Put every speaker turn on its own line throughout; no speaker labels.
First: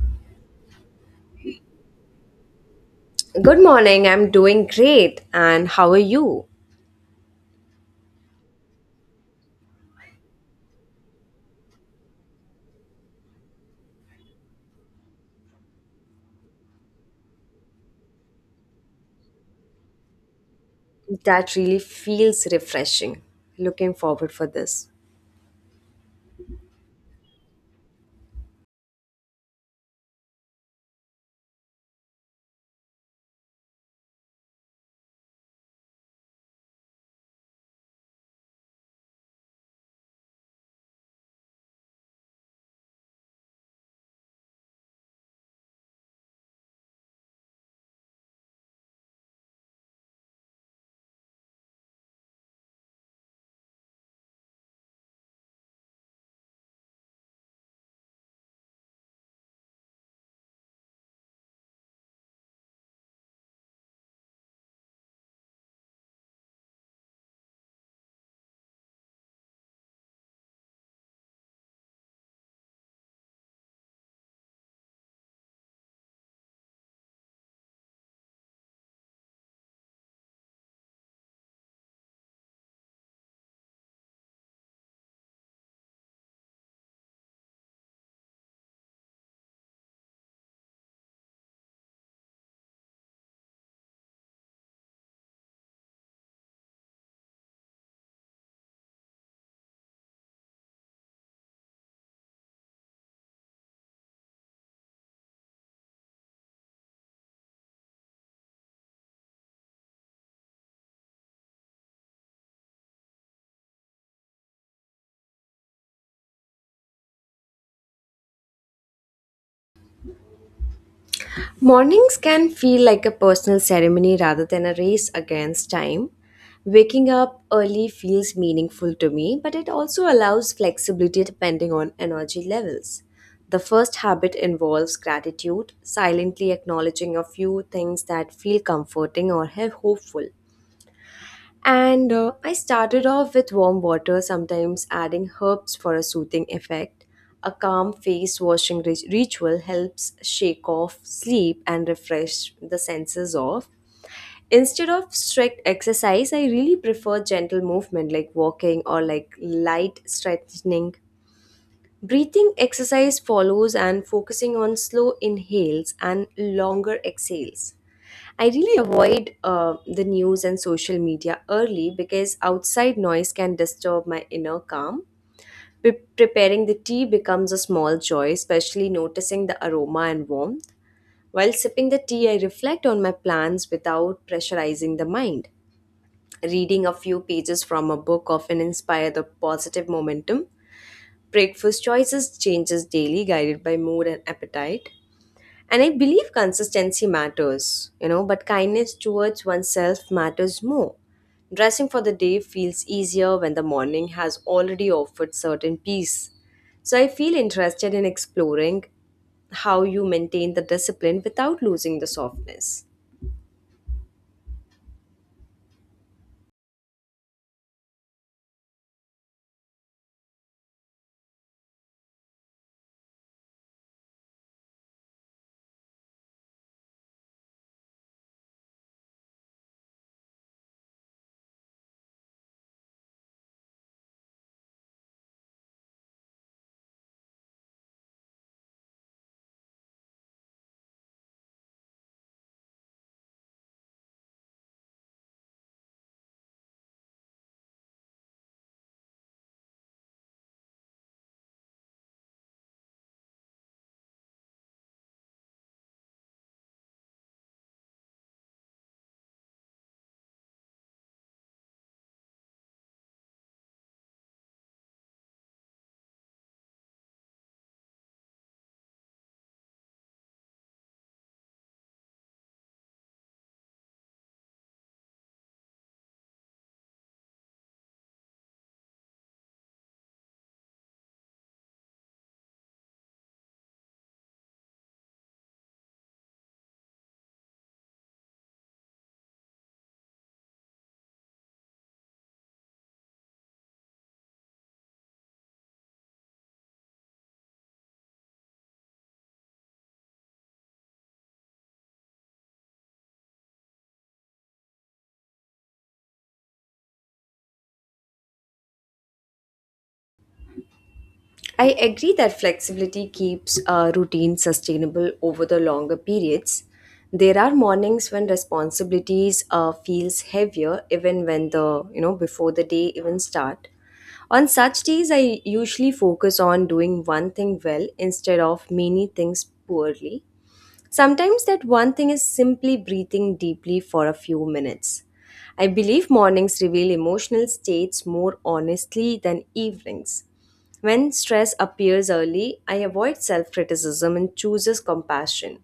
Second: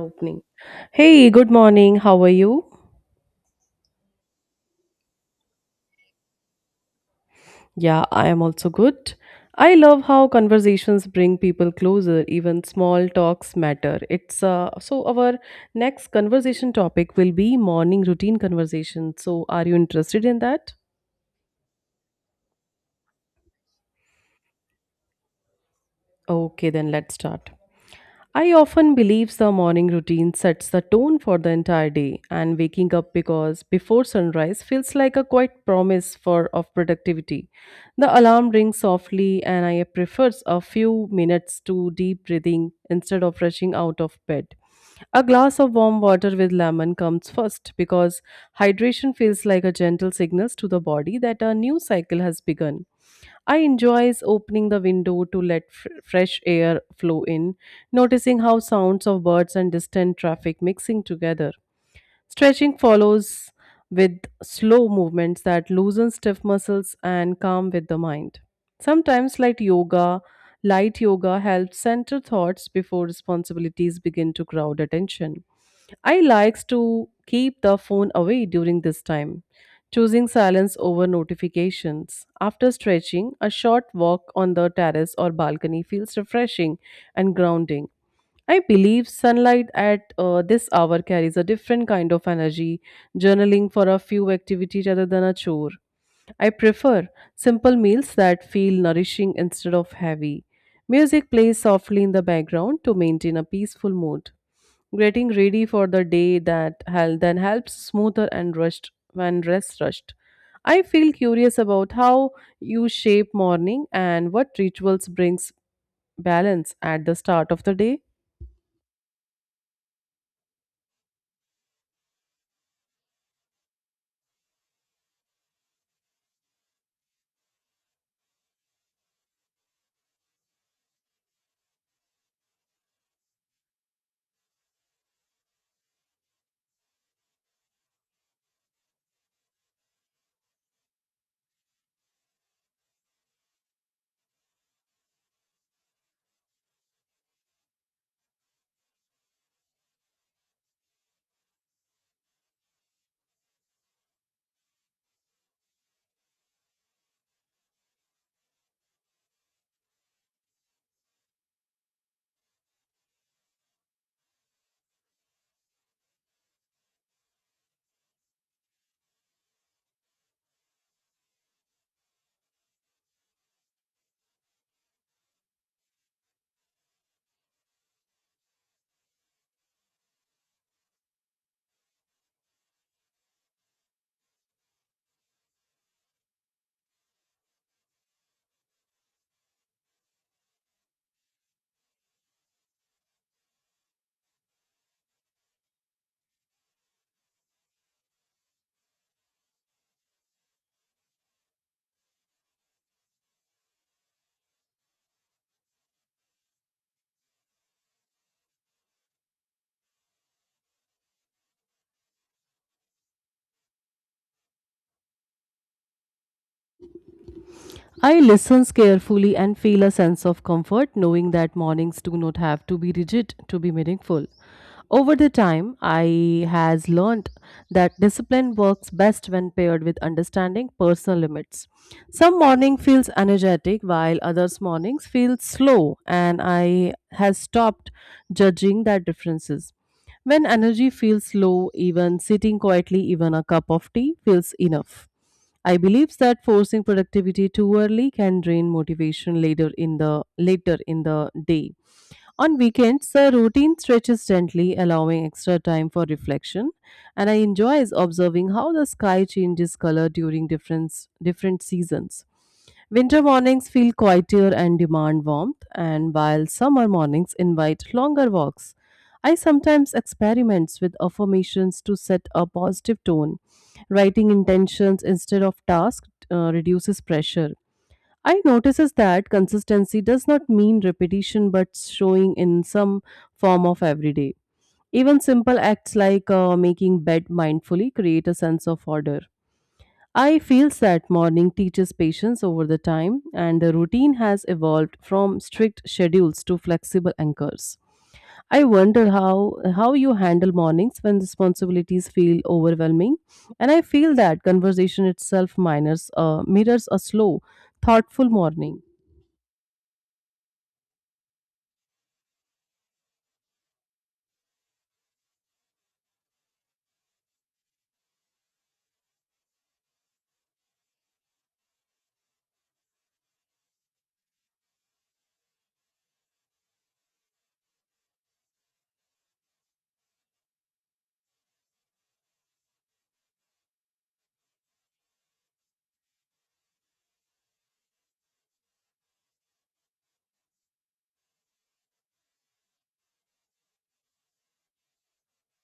Opening. Hey, good morning. How are you?
Good morning, I'm doing great. And how are you?
Yeah, I am also good. I love how conversations bring people closer, even small talks matter. It's so our next conversation topic will be morning routine conversation. So, are you interested in that?
That really feels refreshing. Looking forward for this.
Okay, then let's start. I often believe the morning routine sets the tone for the entire day, and waking up because before sunrise feels like a quiet promise for of productivity. The alarm rings softly, and I prefer a few minutes to deep breathing instead of rushing out of bed. A glass of warm water with lemon comes first because hydration feels like a gentle signal to the body that a new cycle has begun. I enjoys opening the window to let fresh air flow in, noticing how sounds of birds and distant traffic mixing together. Stretching follows with slow movements that loosen stiff muscles and calm with the mind. Sometimes, light yoga helps center thoughts before responsibilities begin to crowd attention. I likes to keep the phone away during this time, choosing silence over notifications. After stretching, a short walk on the terrace or balcony feels refreshing and grounding. I believe sunlight at this hour carries a different kind of energy, journaling for a few activity rather than a chore. I prefer simple meals that feel nourishing instead of heavy. Music plays softly in the background to maintain a peaceful mood. Getting ready for the day that then helps smoother and rushed when rest rushed. I feel curious about how you shape morning and what rituals brings balance at the start of the day.
Mornings can feel like a personal ceremony rather than a race against time. Waking up early feels meaningful to me, but it also allows flexibility depending on energy levels. The first habit involves gratitude, silently acknowledging a few things that feel comforting or have hopeful. And I started off with warm water, sometimes adding herbs for a soothing effect. A calm face washing ritual helps shake off sleep and refresh the senses off. Instead of strict exercise, I really prefer gentle movement like walking or like light stretching. Breathing exercise follows and focusing on slow inhales and longer exhales. I really avoid the news and social media early because outside noise can disturb my inner calm. Preparing the tea becomes a small joy, especially noticing the aroma and warmth. While sipping the tea, I reflect on my plans without pressurizing the mind. Reading a few pages from a book often inspire the positive momentum. Breakfast choices changes daily, guided by mood and appetite. And I believe consistency matters, you know, but kindness towards oneself matters more. Dressing for the day feels easier when the morning has already offered certain peace. So I feel interested in exploring how you maintain the discipline without losing the softness.
I listen carefully and feel a sense of comfort knowing that mornings do not have to be rigid to be meaningful. Over the time, I has learned that discipline works best when paired with understanding personal limits. Some morning feels energetic while others mornings feel slow and I has stopped judging that differences. When energy feels low, even sitting quietly, even a cup of tea feels enough. I believe that forcing productivity too early can drain motivation later in the day. On weekends, the routine stretches gently, allowing extra time for reflection, and I enjoy observing how the sky changes color during different seasons. Winter mornings feel quieter and demand warmth, and while summer mornings invite longer walks. I sometimes experiment with affirmations to set a positive tone. Writing intentions instead of tasks reduces pressure. I notices that consistency does not mean repetition but showing in some form of everyday. Even simple acts like making bed mindfully create a sense of order. I feel that morning teaches patience over the time and the routine has evolved from strict schedules to flexible anchors. I wonder how you handle mornings when responsibilities feel overwhelming and I feel that conversation itself mirrors a slow thoughtful morning.
I agree that flexibility keeps a routine sustainable over the longer periods. There are mornings when responsibilities feels heavier even when the before the day even start. On such days I usually focus on doing one thing well instead of many things poorly. Sometimes that one thing is simply breathing deeply for a few minutes. I believe mornings reveal emotional states more honestly than evenings. When stress appears early, I avoid self criticism and chooses compassion.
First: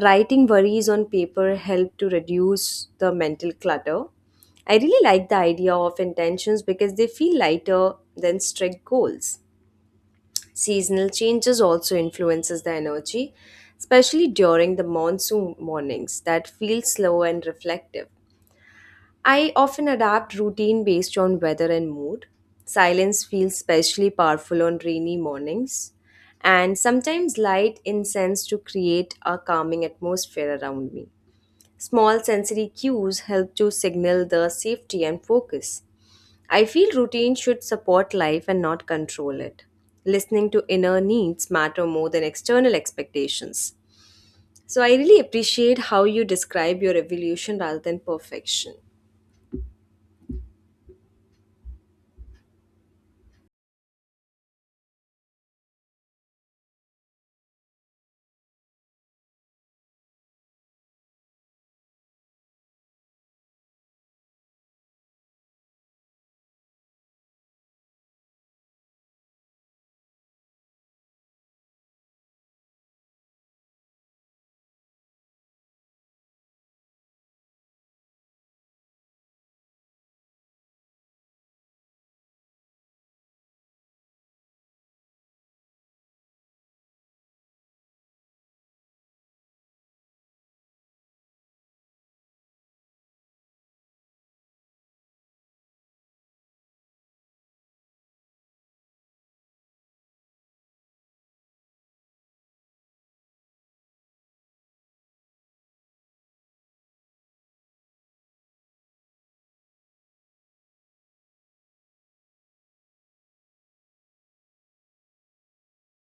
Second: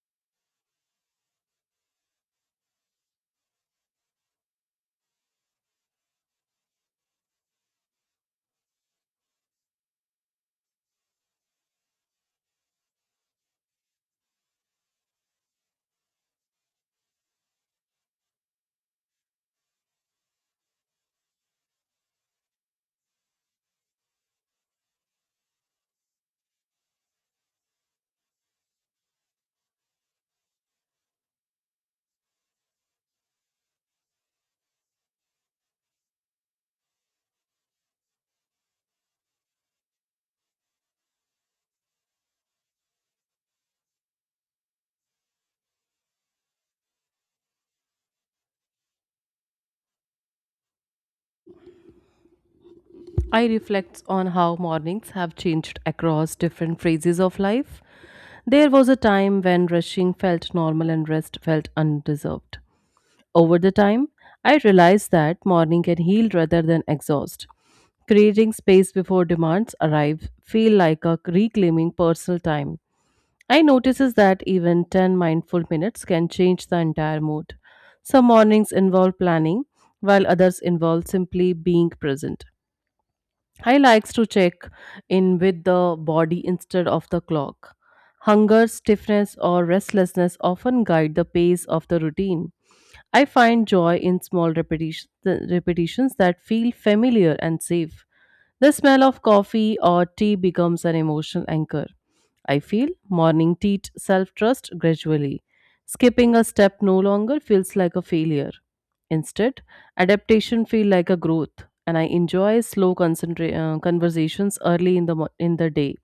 Writing worries on paper help to reduce the mental clutter. I really like the idea of intentions because they feel lighter than strict goals. Seasonal changes also influences the energy, especially during the monsoon mornings that feel slow and reflective. I often adapt routine based on weather and mood. Silence feels especially powerful on rainy mornings, and sometimes light incense to create a calming atmosphere around me. Small sensory cues help to signal the safety and focus. I feel routine should support life and not control it. Listening to inner needs matter more than external expectations. So I really appreciate how you describe your evolution rather than perfection.
I reflect on how mornings have changed across different phases of life. There was a time when rushing felt normal and rest felt undeserved. Over the time, I realized that morning can heal rather than exhaust. Creating space before demands arrive feel like a reclaiming personal time. I notices that even 10 mindful minutes can change the entire mood. Some mornings involve planning, while others involve simply being present. I likes to check in with the body instead of the clock. Hunger, stiffness, or restlessness often guide the pace of the routine. I find joy in small repetitions that feel familiar and safe. The smell of coffee or tea becomes an emotional anchor. I feel morning teach self trust gradually. Skipping a step no longer feels like a failure. Instead, adaptation feels like a growth, and I enjoy slow conversations early in the in the day,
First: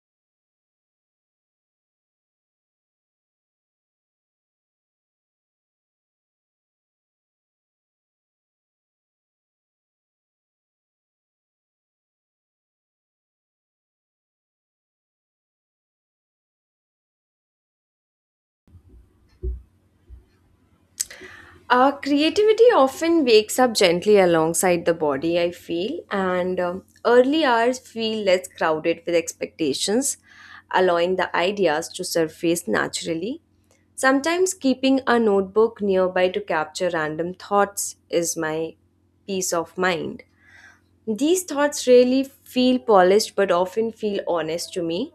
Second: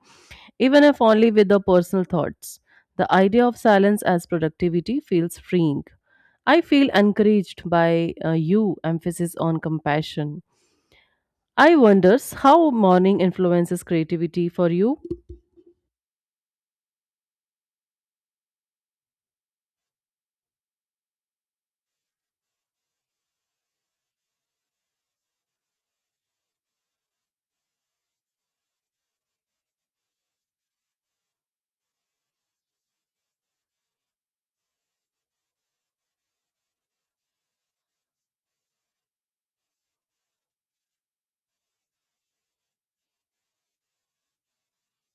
even if only with the personal thoughts. The idea of silence as productivity feels freeing. I feel encouraged by you emphasis on compassion. I wonders how morning influences creativity for you.
Creativity often wakes up gently alongside the body, I feel, and early hours feel less crowded with expectations, allowing the ideas to surface naturally. Sometimes keeping a notebook nearby to capture random thoughts is my peace of mind. These thoughts rarely feel polished but often feel honest to me.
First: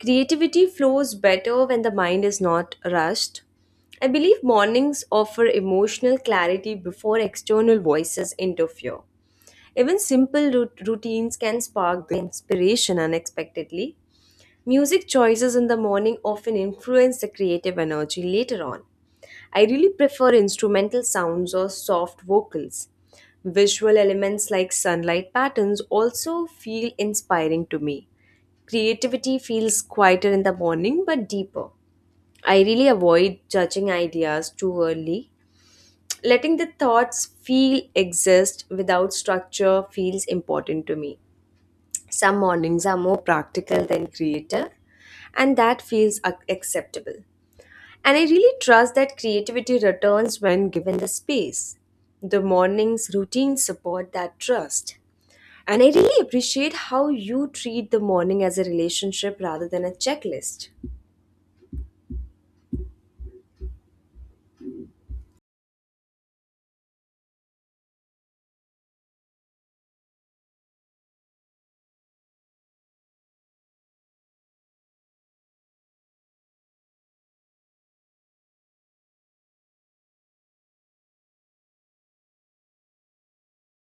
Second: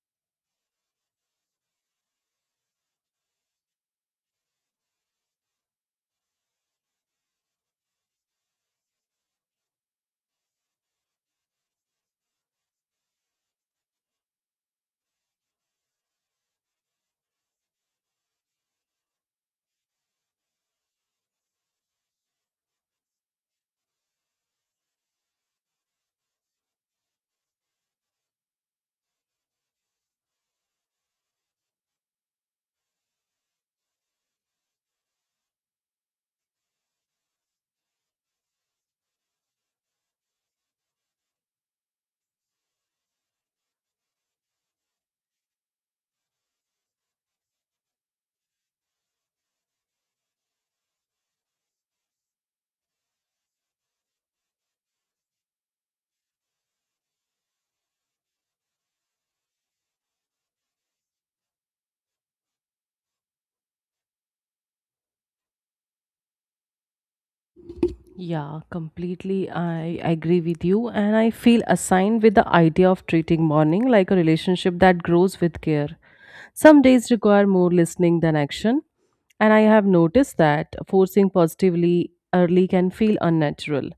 Creativity flows better when the mind is not rushed. I believe mornings offer emotional clarity before external voices interfere. Even simple routines can spark the inspiration unexpectedly. Music choices in the morning often influence the creative energy later on. I really prefer instrumental sounds or soft vocals. Visual elements like sunlight patterns also feel inspiring to me. Creativity feels quieter in the morning but deeper. I really avoid judging ideas too early. Letting the thoughts feel exist without structure feels important to me. Some mornings are more practical than creative, and that feels acceptable. And I really trust that creativity returns when given the space. The morning's routines support that trust. And I really appreciate how you treat the morning as a relationship rather than a checklist.
Yeah, completely. I agree with you. And I feel assigned with the idea of treating morning like a relationship that grows with care. Some days require more listening than action. And I have noticed that forcing positively early can feel unnatural.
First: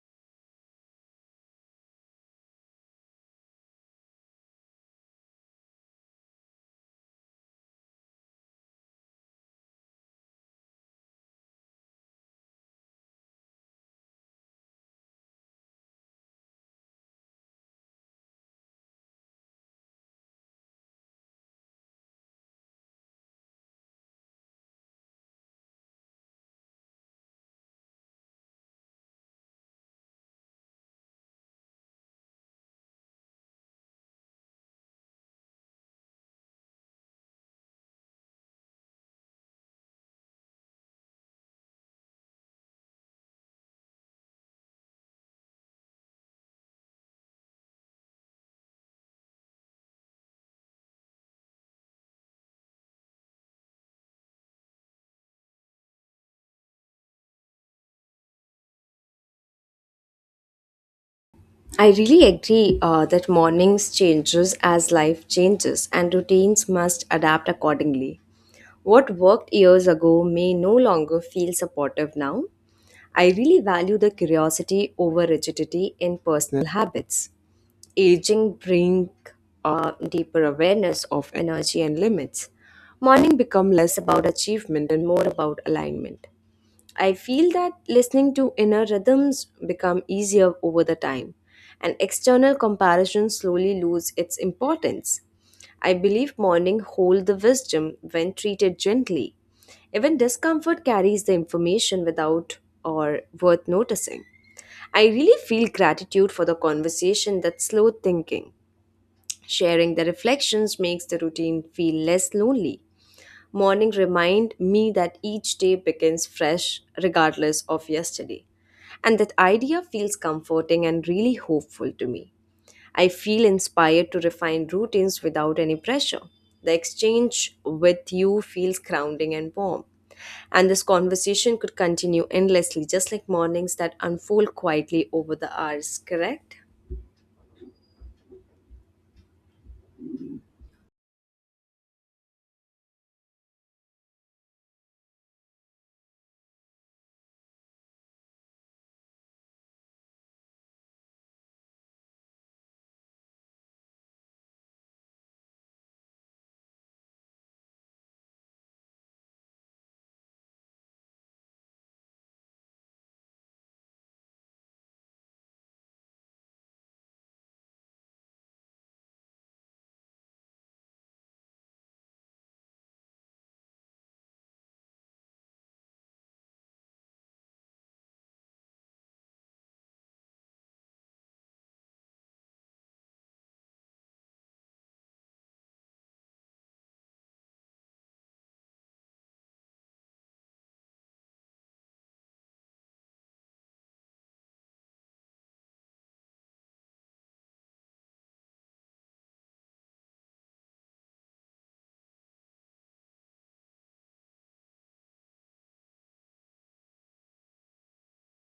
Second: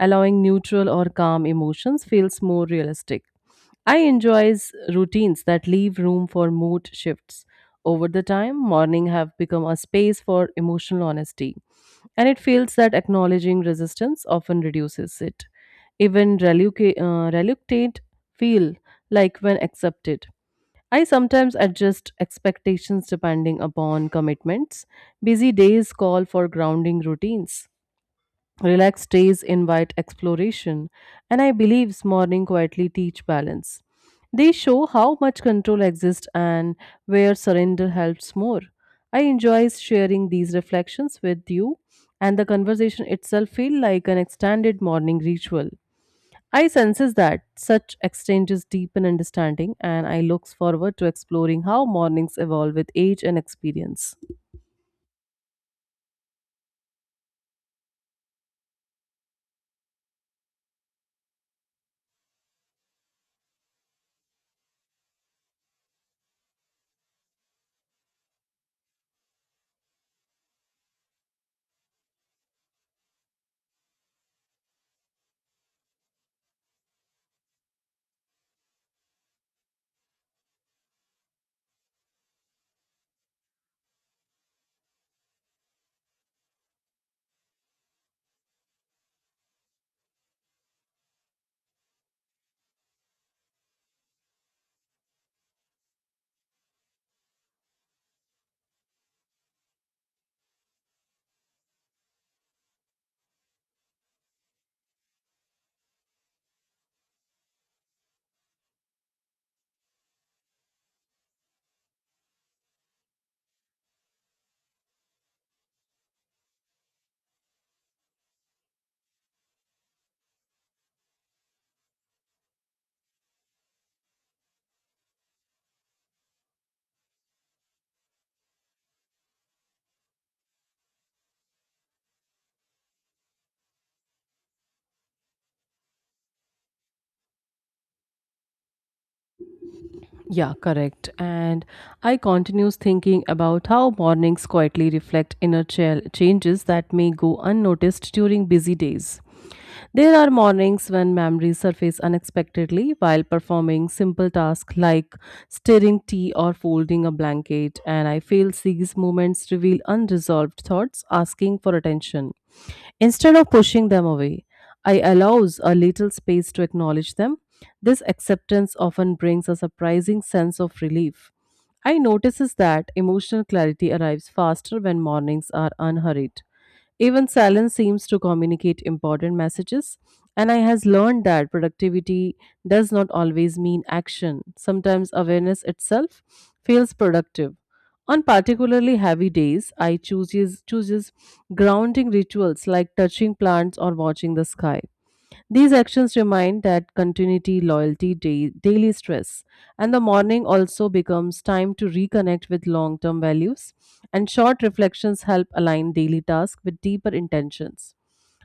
Allowing neutral or calm emotions feels more realistic. I enjoys routines that leave room for mood shifts. Over the time, morning have become a space for emotional honesty, and it feels that acknowledging resistance often reduces it. Even reluctant feel like when accepted. I sometimes adjust expectations depending upon commitments. Busy days call for grounding routines. Relaxed days invite exploration, and I believe morning quietly teach balance. They show how much control exists and where surrender helps more. I enjoy sharing these reflections with you, and the conversation itself feel like an extended morning ritual. I senses that such exchanges deepen understanding, and I look forward to exploring how mornings evolve with age and experience.
I really agree that mornings changes as life changes and routines must adapt accordingly. What worked years ago may no longer feel supportive now. I really value the curiosity over rigidity in personal habits. Aging bring a deeper awareness of energy and limits. Morning become less about achievement and more about alignment. I feel that listening to inner rhythms become easier over the time and external comparison slowly lose its importance. I believe morning hold the wisdom when treated gently. Even discomfort carries the information without or worth noticing. I really feel gratitude for the conversation that slowed thinking. Sharing the reflections makes the routine feel less lonely. Morning remind me that each day begins fresh regardless of yesterday. And that idea feels comforting and really hopeful to me. I feel inspired to refine routines without any pressure. The exchange with you feels grounding and warm. And this conversation could continue endlessly, just like mornings that unfold quietly over the hours, correct?
Yeah, correct. And I continues thinking about how mornings quietly reflect inner changes that may go unnoticed during busy days. There are mornings when memories surface unexpectedly while performing simple tasks like stirring tea or folding a blanket, and I feel these moments reveal unresolved thoughts asking for attention. Instead of pushing them away, I allows a little space to acknowledge them. This acceptance often brings a surprising sense of relief. I notices that emotional clarity arrives faster when mornings are unhurried. Even silence seems to communicate important messages, and I has learned that productivity does not always mean action. Sometimes awareness itself feels productive. On particularly heavy days, I chooses grounding rituals like touching plants or watching the sky. These actions remind that continuity, loyalty, daily stress, and the morning also becomes time to reconnect with long term values, and short reflections help align daily tasks with deeper intentions.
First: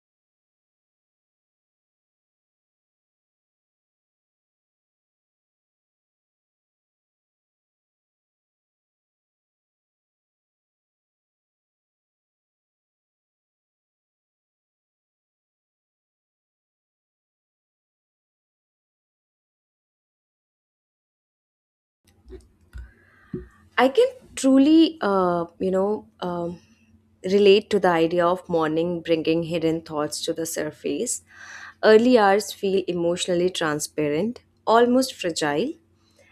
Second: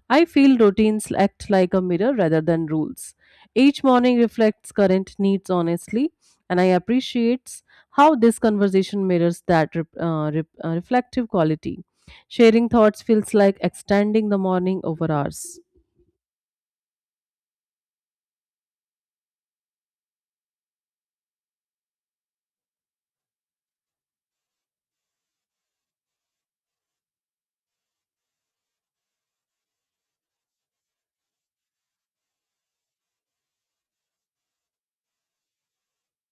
I feel routines act like a mirror rather than rules. Each morning reflects current needs honestly, and I appreciate how this conversation mirrors that reflective quality. Sharing thoughts feels like extending the morning over hours.
I can truly, relate to the idea of morning bringing hidden thoughts to the surface. Early hours feel emotionally transparent, almost fragile.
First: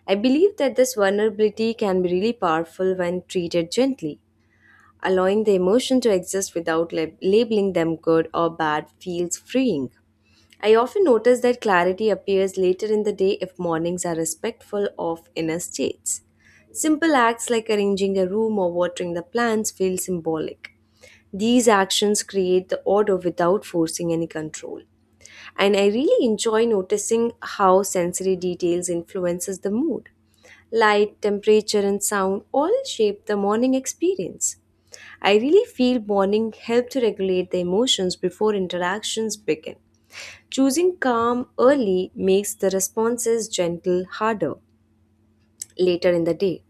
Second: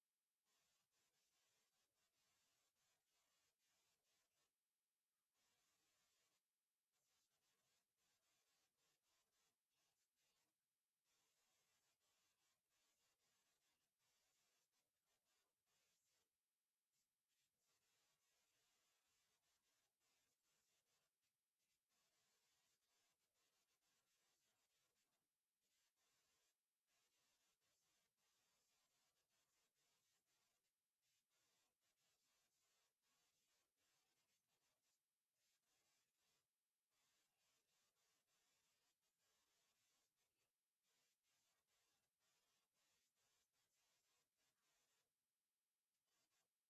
I believe that this vulnerability can be really powerful when treated gently. Allowing the emotion to exist without labeling them good or bad feels freeing. I often notice that clarity appears later in the day if mornings are respectful of inner states. Simple acts like arranging a room or watering the plants feel symbolic. These actions create the order without forcing any control. And I really enjoy noticing how sensory details influences the mood. Light, temperature and sound all shape the morning experience. I really feel morning help to regulate the emotions before interactions begin. Choosing calm early makes the responses gentle harder later in the day.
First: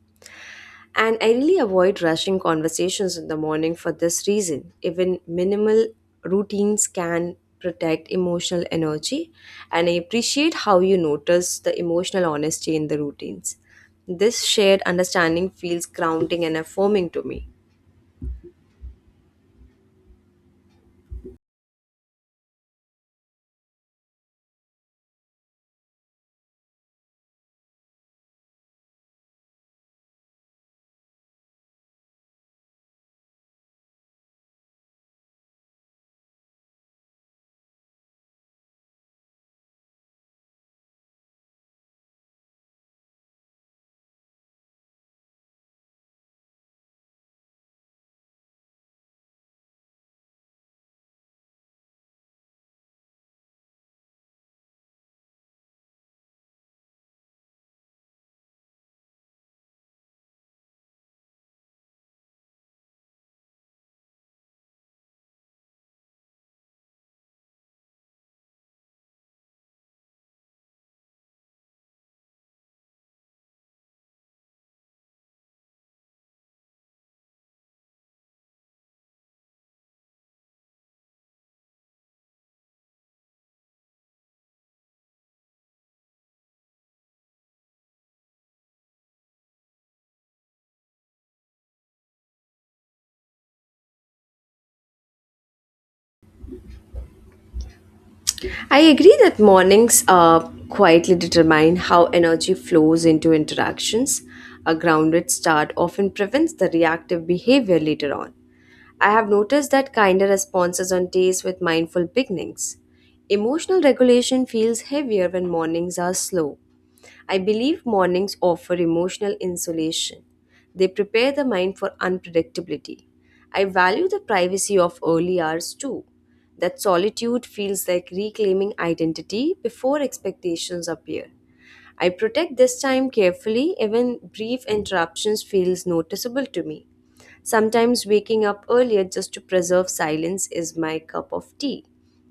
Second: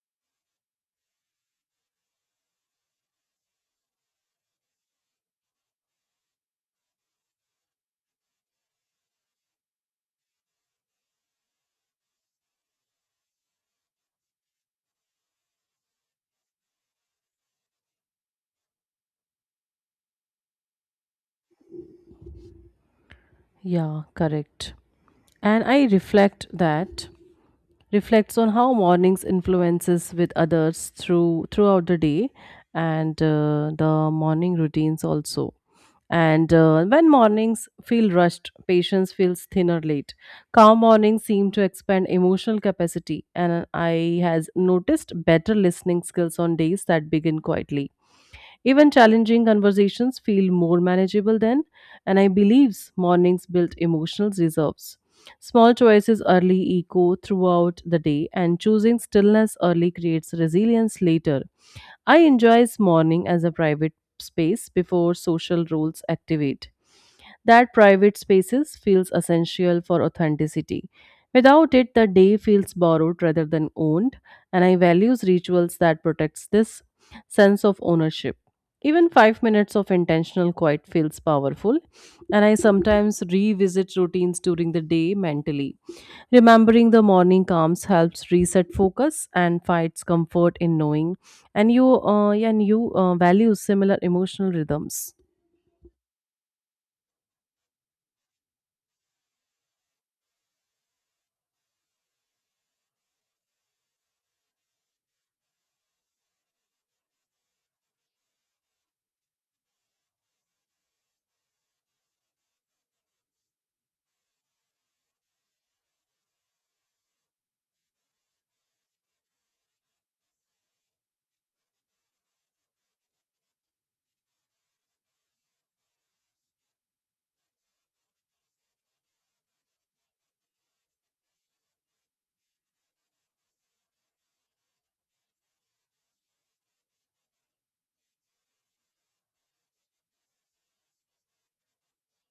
And I really avoid rushing conversations in the morning for this reason. Even minimal routines can protect emotional energy. And I appreciate how you notice the emotional honesty in the routines. This shared understanding feels grounding and affirming to me.
Yeah, correct. And I reflects on how mornings influences with others throughout the day and the morning routines also. And when mornings feel rushed, patience feels thinner late. Calm mornings seem to expand emotional capacity, and I has noticed better listening skills on days that begin quietly. Even challenging conversations feel more manageable then, and I believe mornings build emotional reserves. Small choices early echo throughout the day, and choosing stillness early creates resilience later. I enjoy morning as a private space before social roles activate. That private spaces feels essential for authenticity. Without it, the day feels borrowed rather than owned, and I values rituals that protects this sense of ownership. Even 5 minutes of intentional quiet feels powerful, and I sometimes revisit routines during the day mentally. Remembering the morning calms helps reset focus and finds comfort in knowing, and you value similar emotional rhythms.
I agree that mornings quietly determine how energy flows into interactions. A grounded start often prevents the reactive behavior later on. I have noticed that kinder responses on days with mindful beginnings. Emotional regulation feels heavier when mornings are slow. I believe mornings offer emotional insulation. They prepare the mind for unpredictability. I value the privacy of early hours too. That solitude feels like reclaiming identity before expectations appear. I protect this time carefully even brief interruptions feels noticeable to me. Sometimes waking up earlier just to preserve silence is my cup of tea.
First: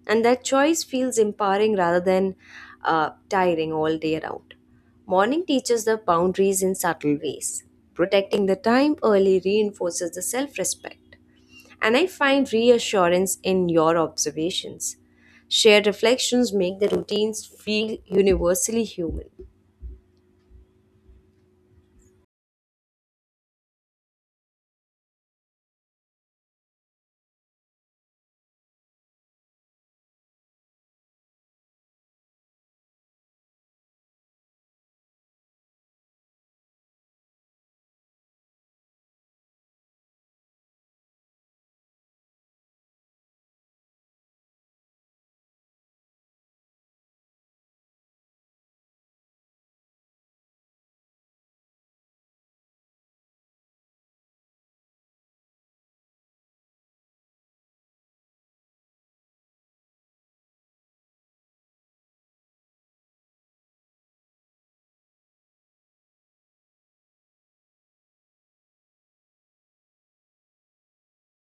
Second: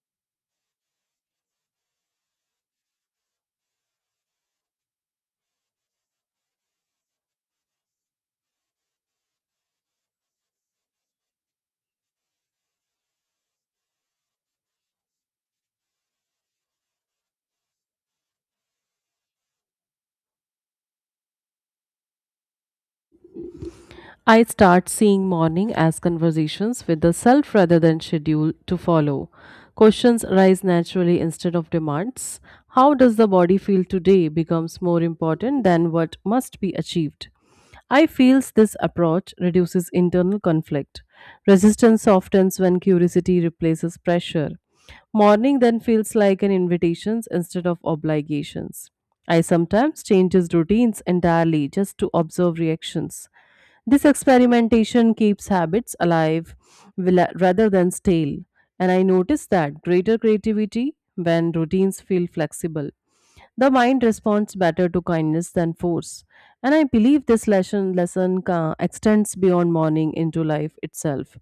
And that choice feels empowering rather than tiring all day around. Morning teaches the boundaries in subtle ways. Protecting the time early reinforces the self respect. And I find reassurance in your observations. Shared reflections make the routines feel universally human.
I start seeing morning as conversations with the self rather than schedule to follow. Questions arise naturally instead of demands. How does the body feel today becomes more important than what must be achieved. I feels this approach reduces internal conflict. Resistance softens when curiosity replaces pressure. Morning then feels like an invitations instead of obligations. I sometimes changes routines entirely just to observe reactions. This experimentation keeps habits alive rather than stale, and I notice that greater creativity when routines feel flexible. The mind responds better to kindness than force, and I believe this lesson extends beyond mourning into life itself.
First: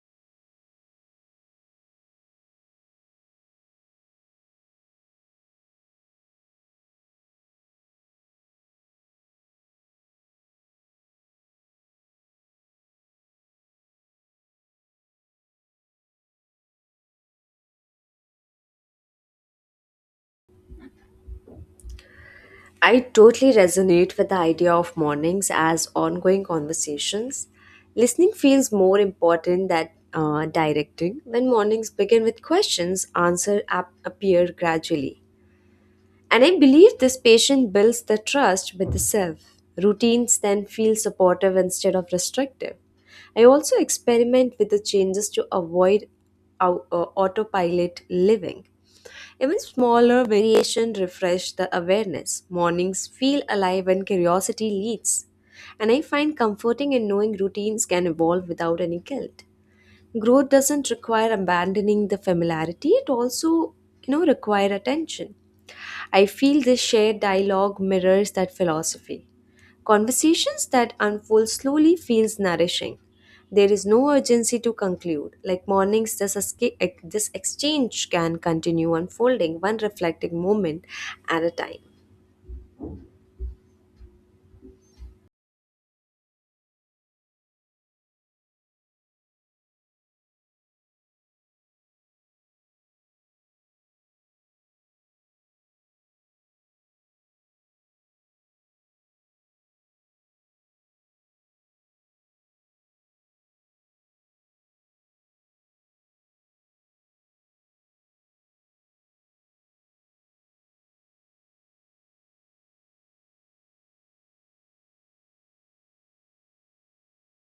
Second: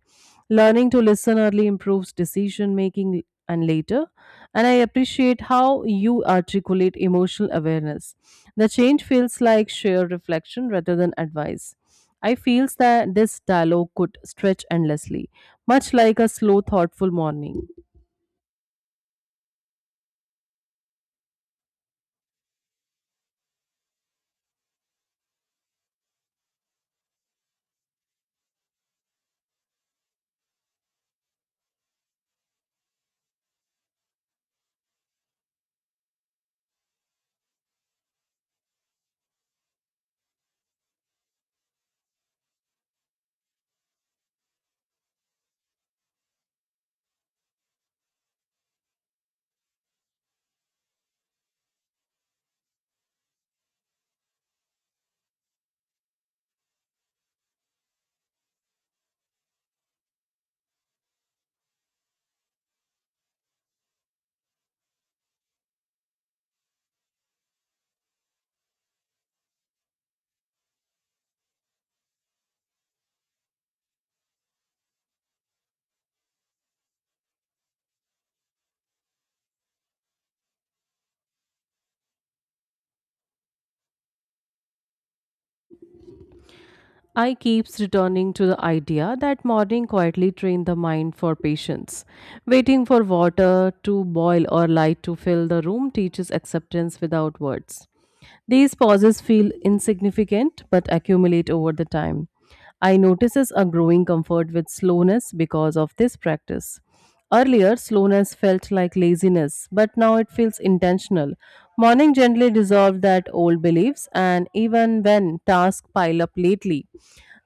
Learning to listen early improves decision making and later, and I appreciate how you articulate emotional awareness. The change feels like sheer reflection rather than advice. I feels that this dialogue could stretch endlessly, much like a slow, thoughtful morning.
I totally resonate with the idea of mornings as ongoing conversations. Listening feels more important than directing. When mornings begin with questions, answers appear gradually. And I believe this patient builds the trust with the self. Routines then feel supportive instead of restrictive. I also experiment with the changes to avoid autopilot living. Even smaller variation refresh the awareness. Mornings feel alive when curiosity leads. And I find comforting in knowing routines can evolve without any guilt. Growth doesn't require abandoning the familiarity, it also, you know, require attention. I feel this shared dialogue mirrors that philosophy. Conversations that unfold slowly feels nourishing. There is no urgency to conclude. Like mornings, this exchange can continue unfolding, one reflecting moment at a time.
I keeps returning to the idea that morning quietly train the mind for patience. Waiting for water to boil or light to fill the room teaches acceptance without words. These pauses feel insignificant but accumulate over the time. I notices a growing comfort with slowness because of this practice. Earlier, slowness felt like laziness, but now it feels intentional. Morning gently dissolved that old beliefs, and even when tasks pile up lately,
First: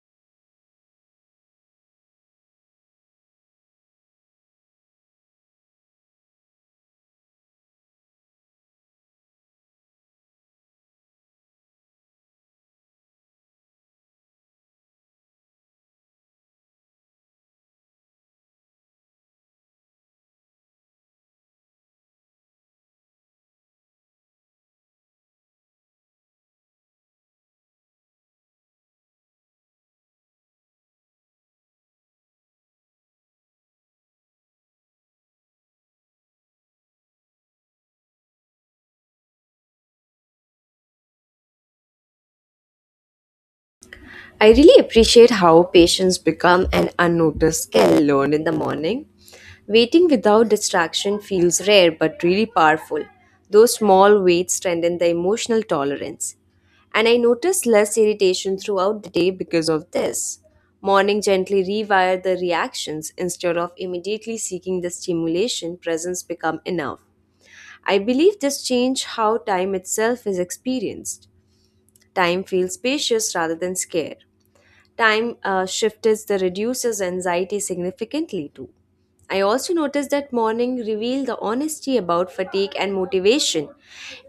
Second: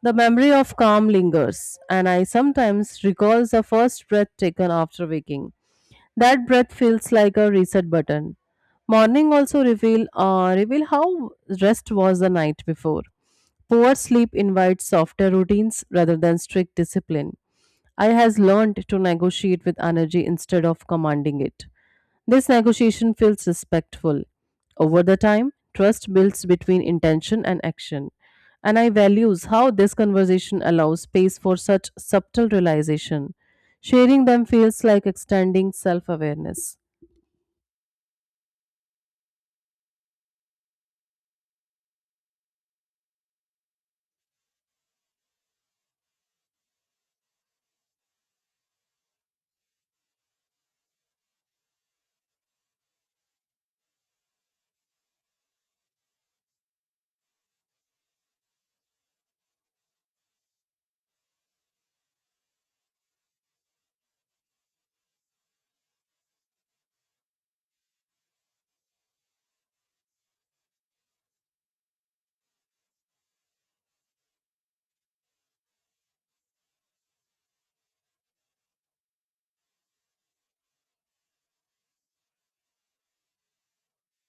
the memory of calm lingers, and I sometimes recall the first breath taken after waking. That breath feels like a reset button. Morning also reveal how rest was the night before. Poor sleep invites softer routines rather than strict discipline. I has learned to negotiate with energy instead of commanding it. This negotiation feels respectful. Over the time, trust builds between intention and action. And I values how this conversation allows space for such subtle realization. Sharing them feels like extending self awareness.
I really appreciate how patience become an unnoticed skill learned in the morning. Waiting without distraction feels rare but really powerful. Those small waits strengthen the emotional tolerance. And I notice less irritation throughout the day because of this. Morning gently rewire the reactions instead of immediately seeking the stimulation, presence become enough. I believe this change how time itself is experienced. Time feels spacious rather than scared time shift the reduces anxiety significantly too. I also noticed that morning reveal the honesty about fatigue and motivation.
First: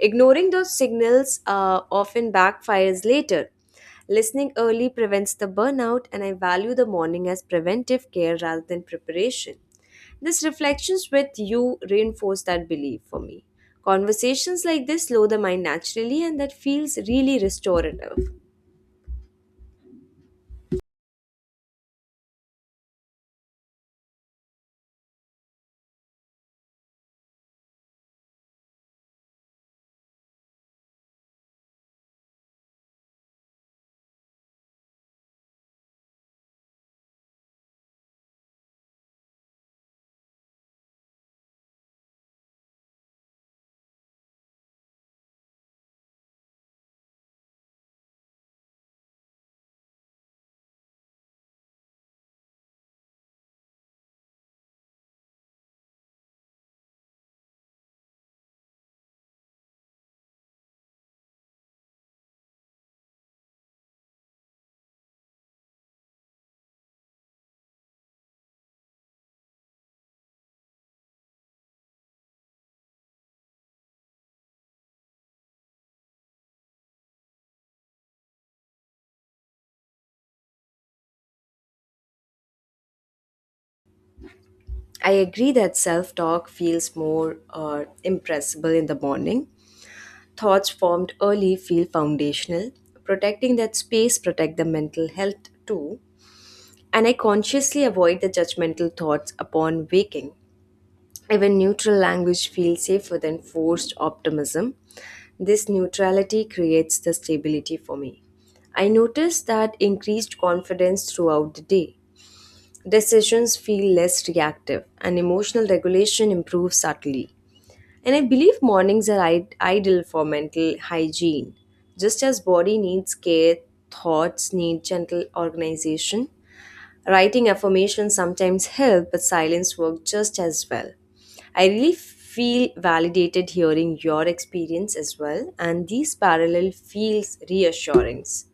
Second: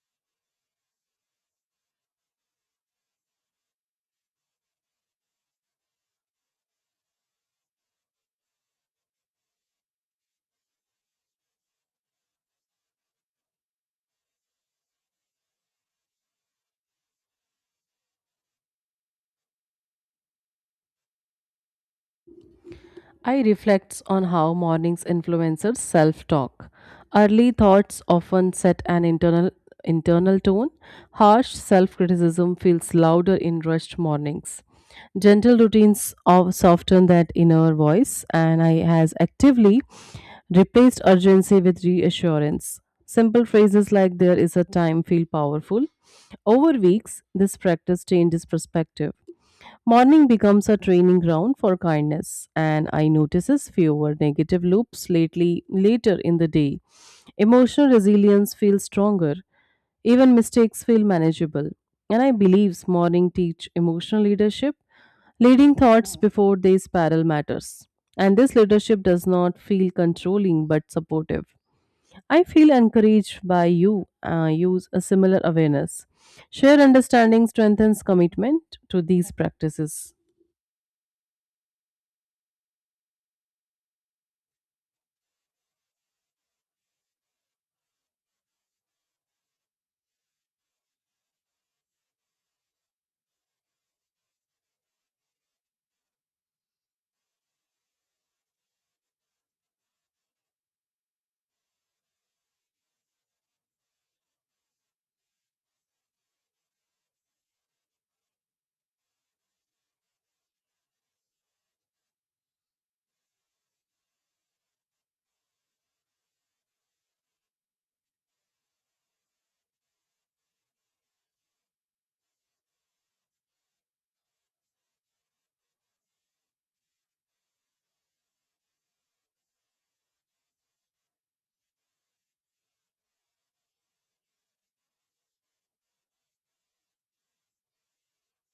Ignoring those signals often backfires later. Listening early prevents the burnout and I value the morning as preventive care rather than preparation. These reflections with you reinforce that belief for me. Conversations like this slow the mind naturally and that feels really restorative.
I reflects on how mornings influences self-talk. Early thoughts often set an internal tone. Harsh self-criticism feels louder in rushed mornings. Gentle routines of soften that inner voice, and I has actively replaced urgency with reassurance. Simple phrases like "there is a time" feel powerful. Over weeks, this practice changes perspective. Morning becomes a training ground for kindness, and I notices fewer negative loops lately later in the day. Emotional resilience feels stronger, even mistakes feel manageable. And I believe morning teach emotional leadership, leading thoughts before they spiral matters. And this leadership does not feel controlling but supportive. I feel encouraged by you. Use a similar awareness. Shared understanding strengthens commitment to these practices.
I agree that self talk feels more impressible in the morning. Thoughts formed early feel foundational. Protecting that space protect the mental health too. And I consciously avoid the judgmental thoughts upon waking. Even neutral language feels safer than forced optimism. This neutrality creates the stability for me. I noticed that increased confidence throughout the day. Decisions feel less reactive, and emotional regulation improves subtly. And I believe mornings are ideal for mental hygiene. Just as body needs care, thoughts need gentle organization. Writing affirmations sometimes help, but silence works just as well. I really feel validated hearing your experience as well, and these parallel feels reassurance.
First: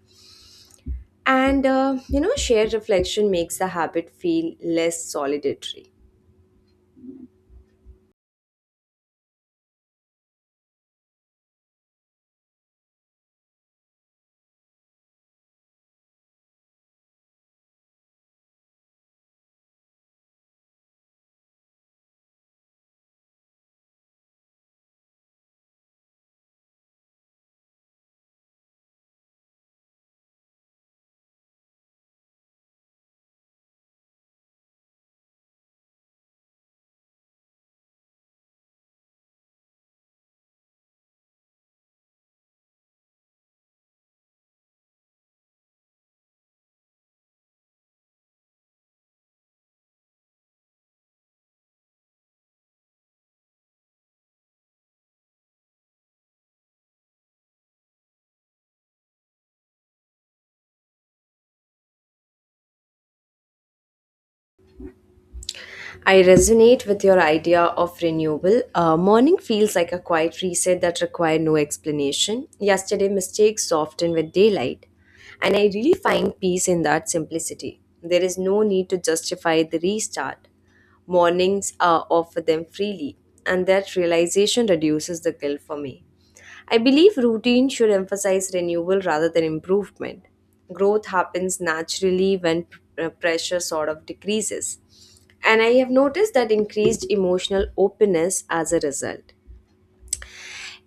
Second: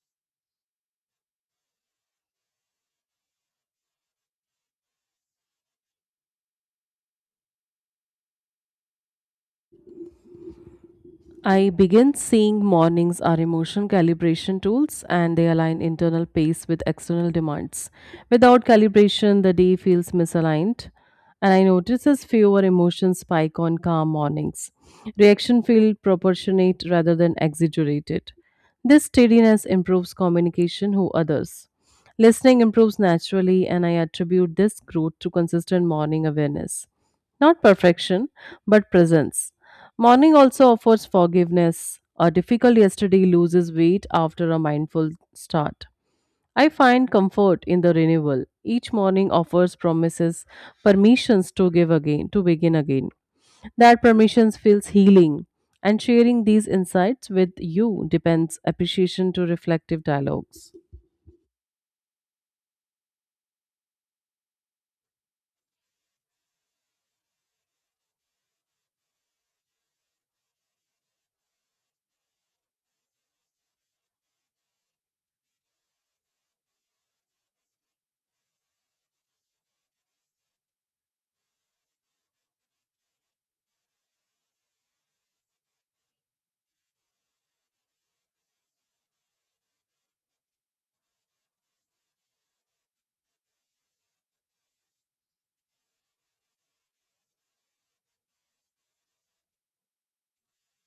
And you know, shared reflection makes the habit feel less solitary.
I begin seeing mornings are emotion calibration tools and they align internal pace with external demands. Without calibration, the day feels misaligned, and I notice as fewer emotions spike on calm mornings. Reaction feel proportionate rather than exaggerated. This steadiness improves communication who others. Listening improves naturally, and I attribute this growth to consistent morning awareness. Not perfection, but presence. Morning also offers forgiveness. A difficult yesterday loses weight after a mindful start. I find comfort in the renewal. Each morning offers promises, permissions to give again, to begin again. That permissions feels healing. And sharing these insights with you depends appreciation to reflective dialogues.
I resonate with your idea of renewal. Morning feels like a quiet reset that requires no explanation. Yesterday, mistakes softened with daylight, and I really find peace in that simplicity. There is no need to justify the restart. Mornings are offer them freely, and that realization reduces the guilt for me. I believe routine should emphasize renewal rather than improvement. Growth happens naturally when pressure sort of decreases. And I have noticed that increased emotional openness as a result.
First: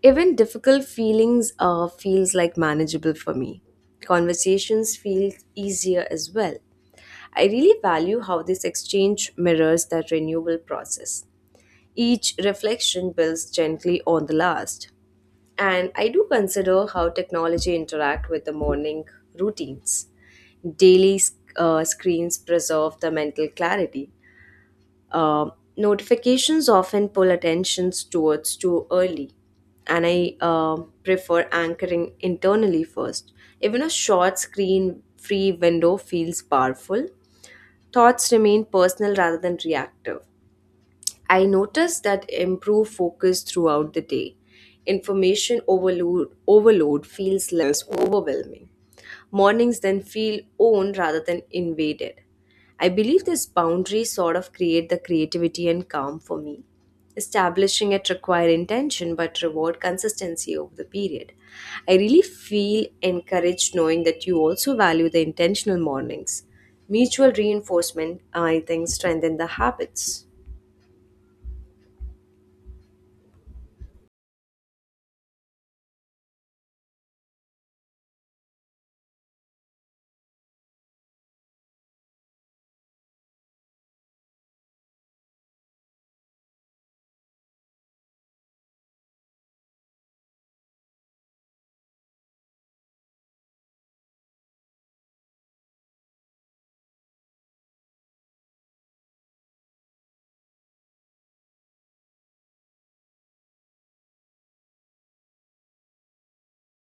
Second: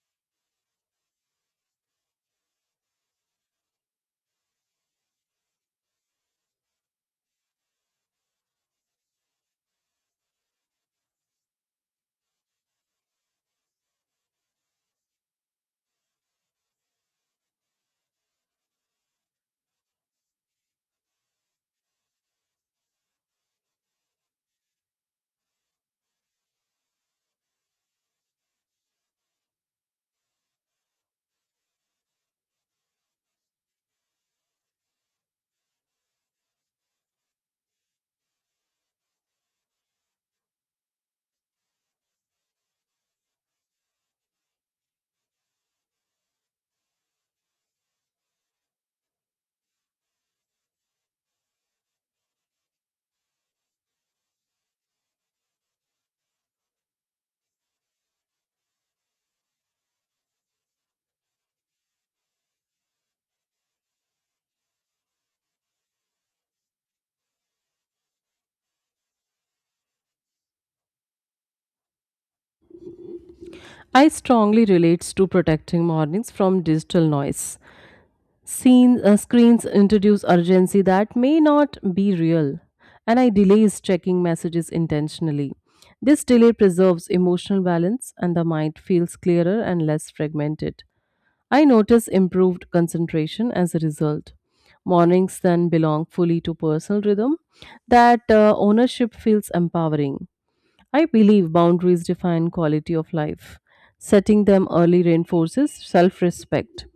Even difficult feelings feels like manageable for me. Conversations feel easier as well. I really value how this exchange mirrors that renewal process. Each reflection builds gently on the last and I do consider how technology interact with the morning routines. Daily screens preserve the mental clarity. Um, notifications often pull attentions towards too early, and I prefer anchoring internally first. Even a short screen-free window feels powerful. Thoughts remain personal rather than reactive. I noticed that improved focus throughout the day. Information overload feels less overwhelming. Mornings then feel owned rather than invaded. I believe this boundary sort of create the creativity and calm for me. Establishing it require intention but reward consistency over the period. I really feel encouraged knowing that you also value the intentional mornings. Mutual reinforcement, I think, strengthen the habits.
I strongly relates to protecting mornings from digital noise. Screens introduce urgency that may not be real, and I delays checking messages intentionally. This delay preserves emotional balance, and the mind feels clearer and less fragmented. I notice improved concentration as a result. Mornings then belong fully to personal rhythm. That ownership feels empowering. I believe boundaries define quality of life. Setting them early reinforces self respect.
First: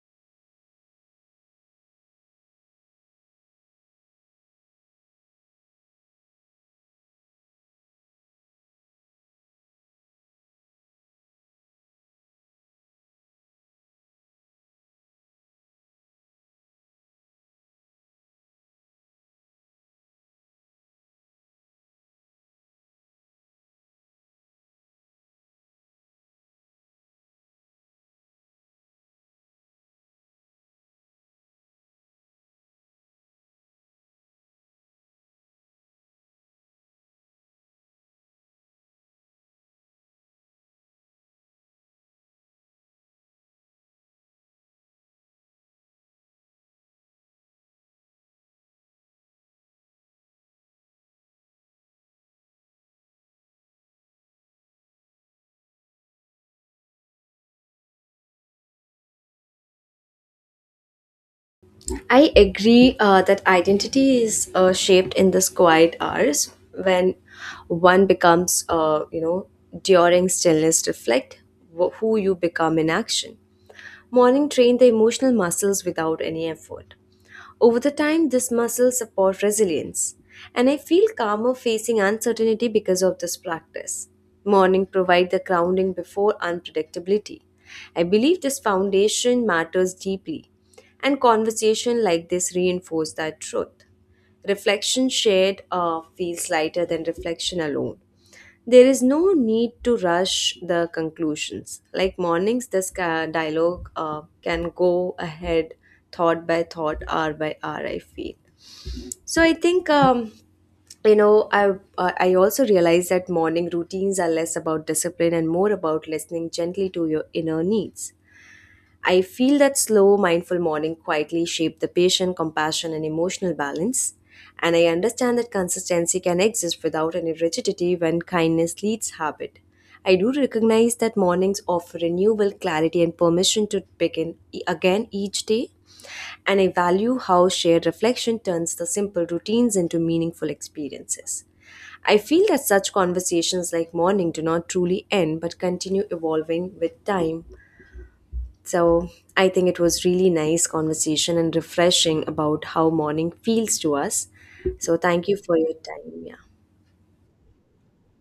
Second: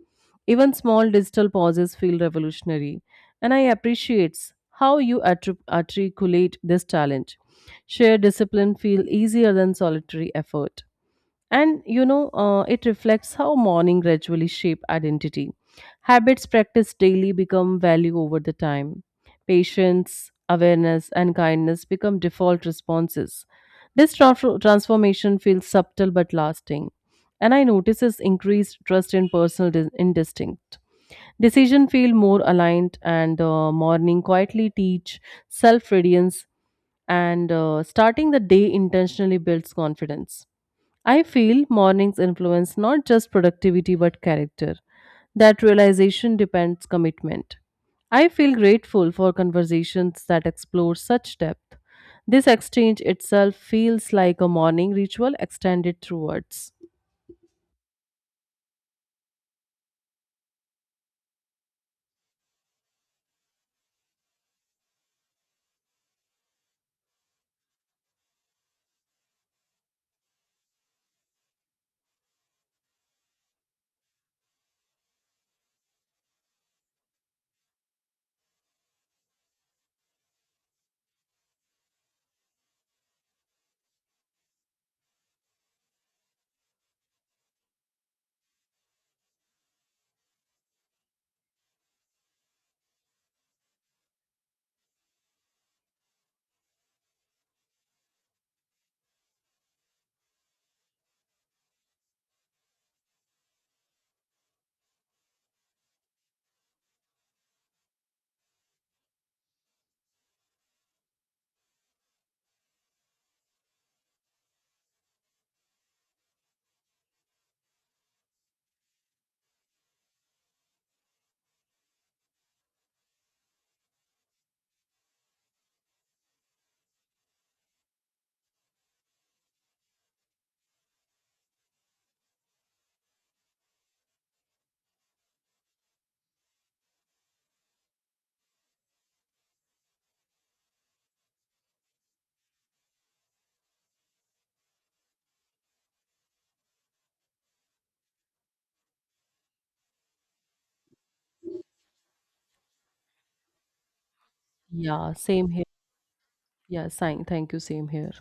Even small digital pauses feel revolutionary, and I appreciate how you articulate this challenge. Shared discipline feel easier than solitary effort. And it reflects how morning gradually shape identity. Habits practiced daily become value over the time. Patience, awareness, and kindness become default responses. This transformation feels subtle but lasting, and I notices increased trust in personal instinct. Decision feel more aligned, and morning quietly teach self-reliance, and starting the day intentionally builds confidence. I feel mornings influence not just productivity but character. That realization depends commitment. I feel grateful for conversations that explore such depth. This exchange itself feels like a morning ritual extended through words.
I agree that identity is shaped in this quiet hours when one becomes, during stillness, reflect who you become in action. Morning train the emotional muscles without any effort. Over the time, this muscle supports resilience, and I feel calmer facing uncertainty because of this practice. Morning provide the grounding before unpredictability. I believe this foundation matters deeply, and conversation like this reinforce that truth. Reflection shared feels lighter than reflection alone. There is no need to rush the conclusions. Like mornings, dialogue can go ahead thought by thought, hour by hour, I feel. So I think you know i I also realize that morning routines are less about discipline and more about listening gently to your inner needs. I feel that slow, mindful morning quietly shape the patient, compassion, and emotional balance. And I understand that consistency can exist without any rigidity when kindness leads habit. I do recognize that mornings offer renewal, clarity, and permission to begin again each day. And I value how shared reflection turns the simple routines into meaningful experiences. I feel that such conversations like morning do not truly end but continue evolving with time. So I think it was really nice conversation and refreshing about how morning feels to us. So
Yeah,
thank you
same
for
here.
your time. Yeah.
Yeah, sign. Thank you. Same here.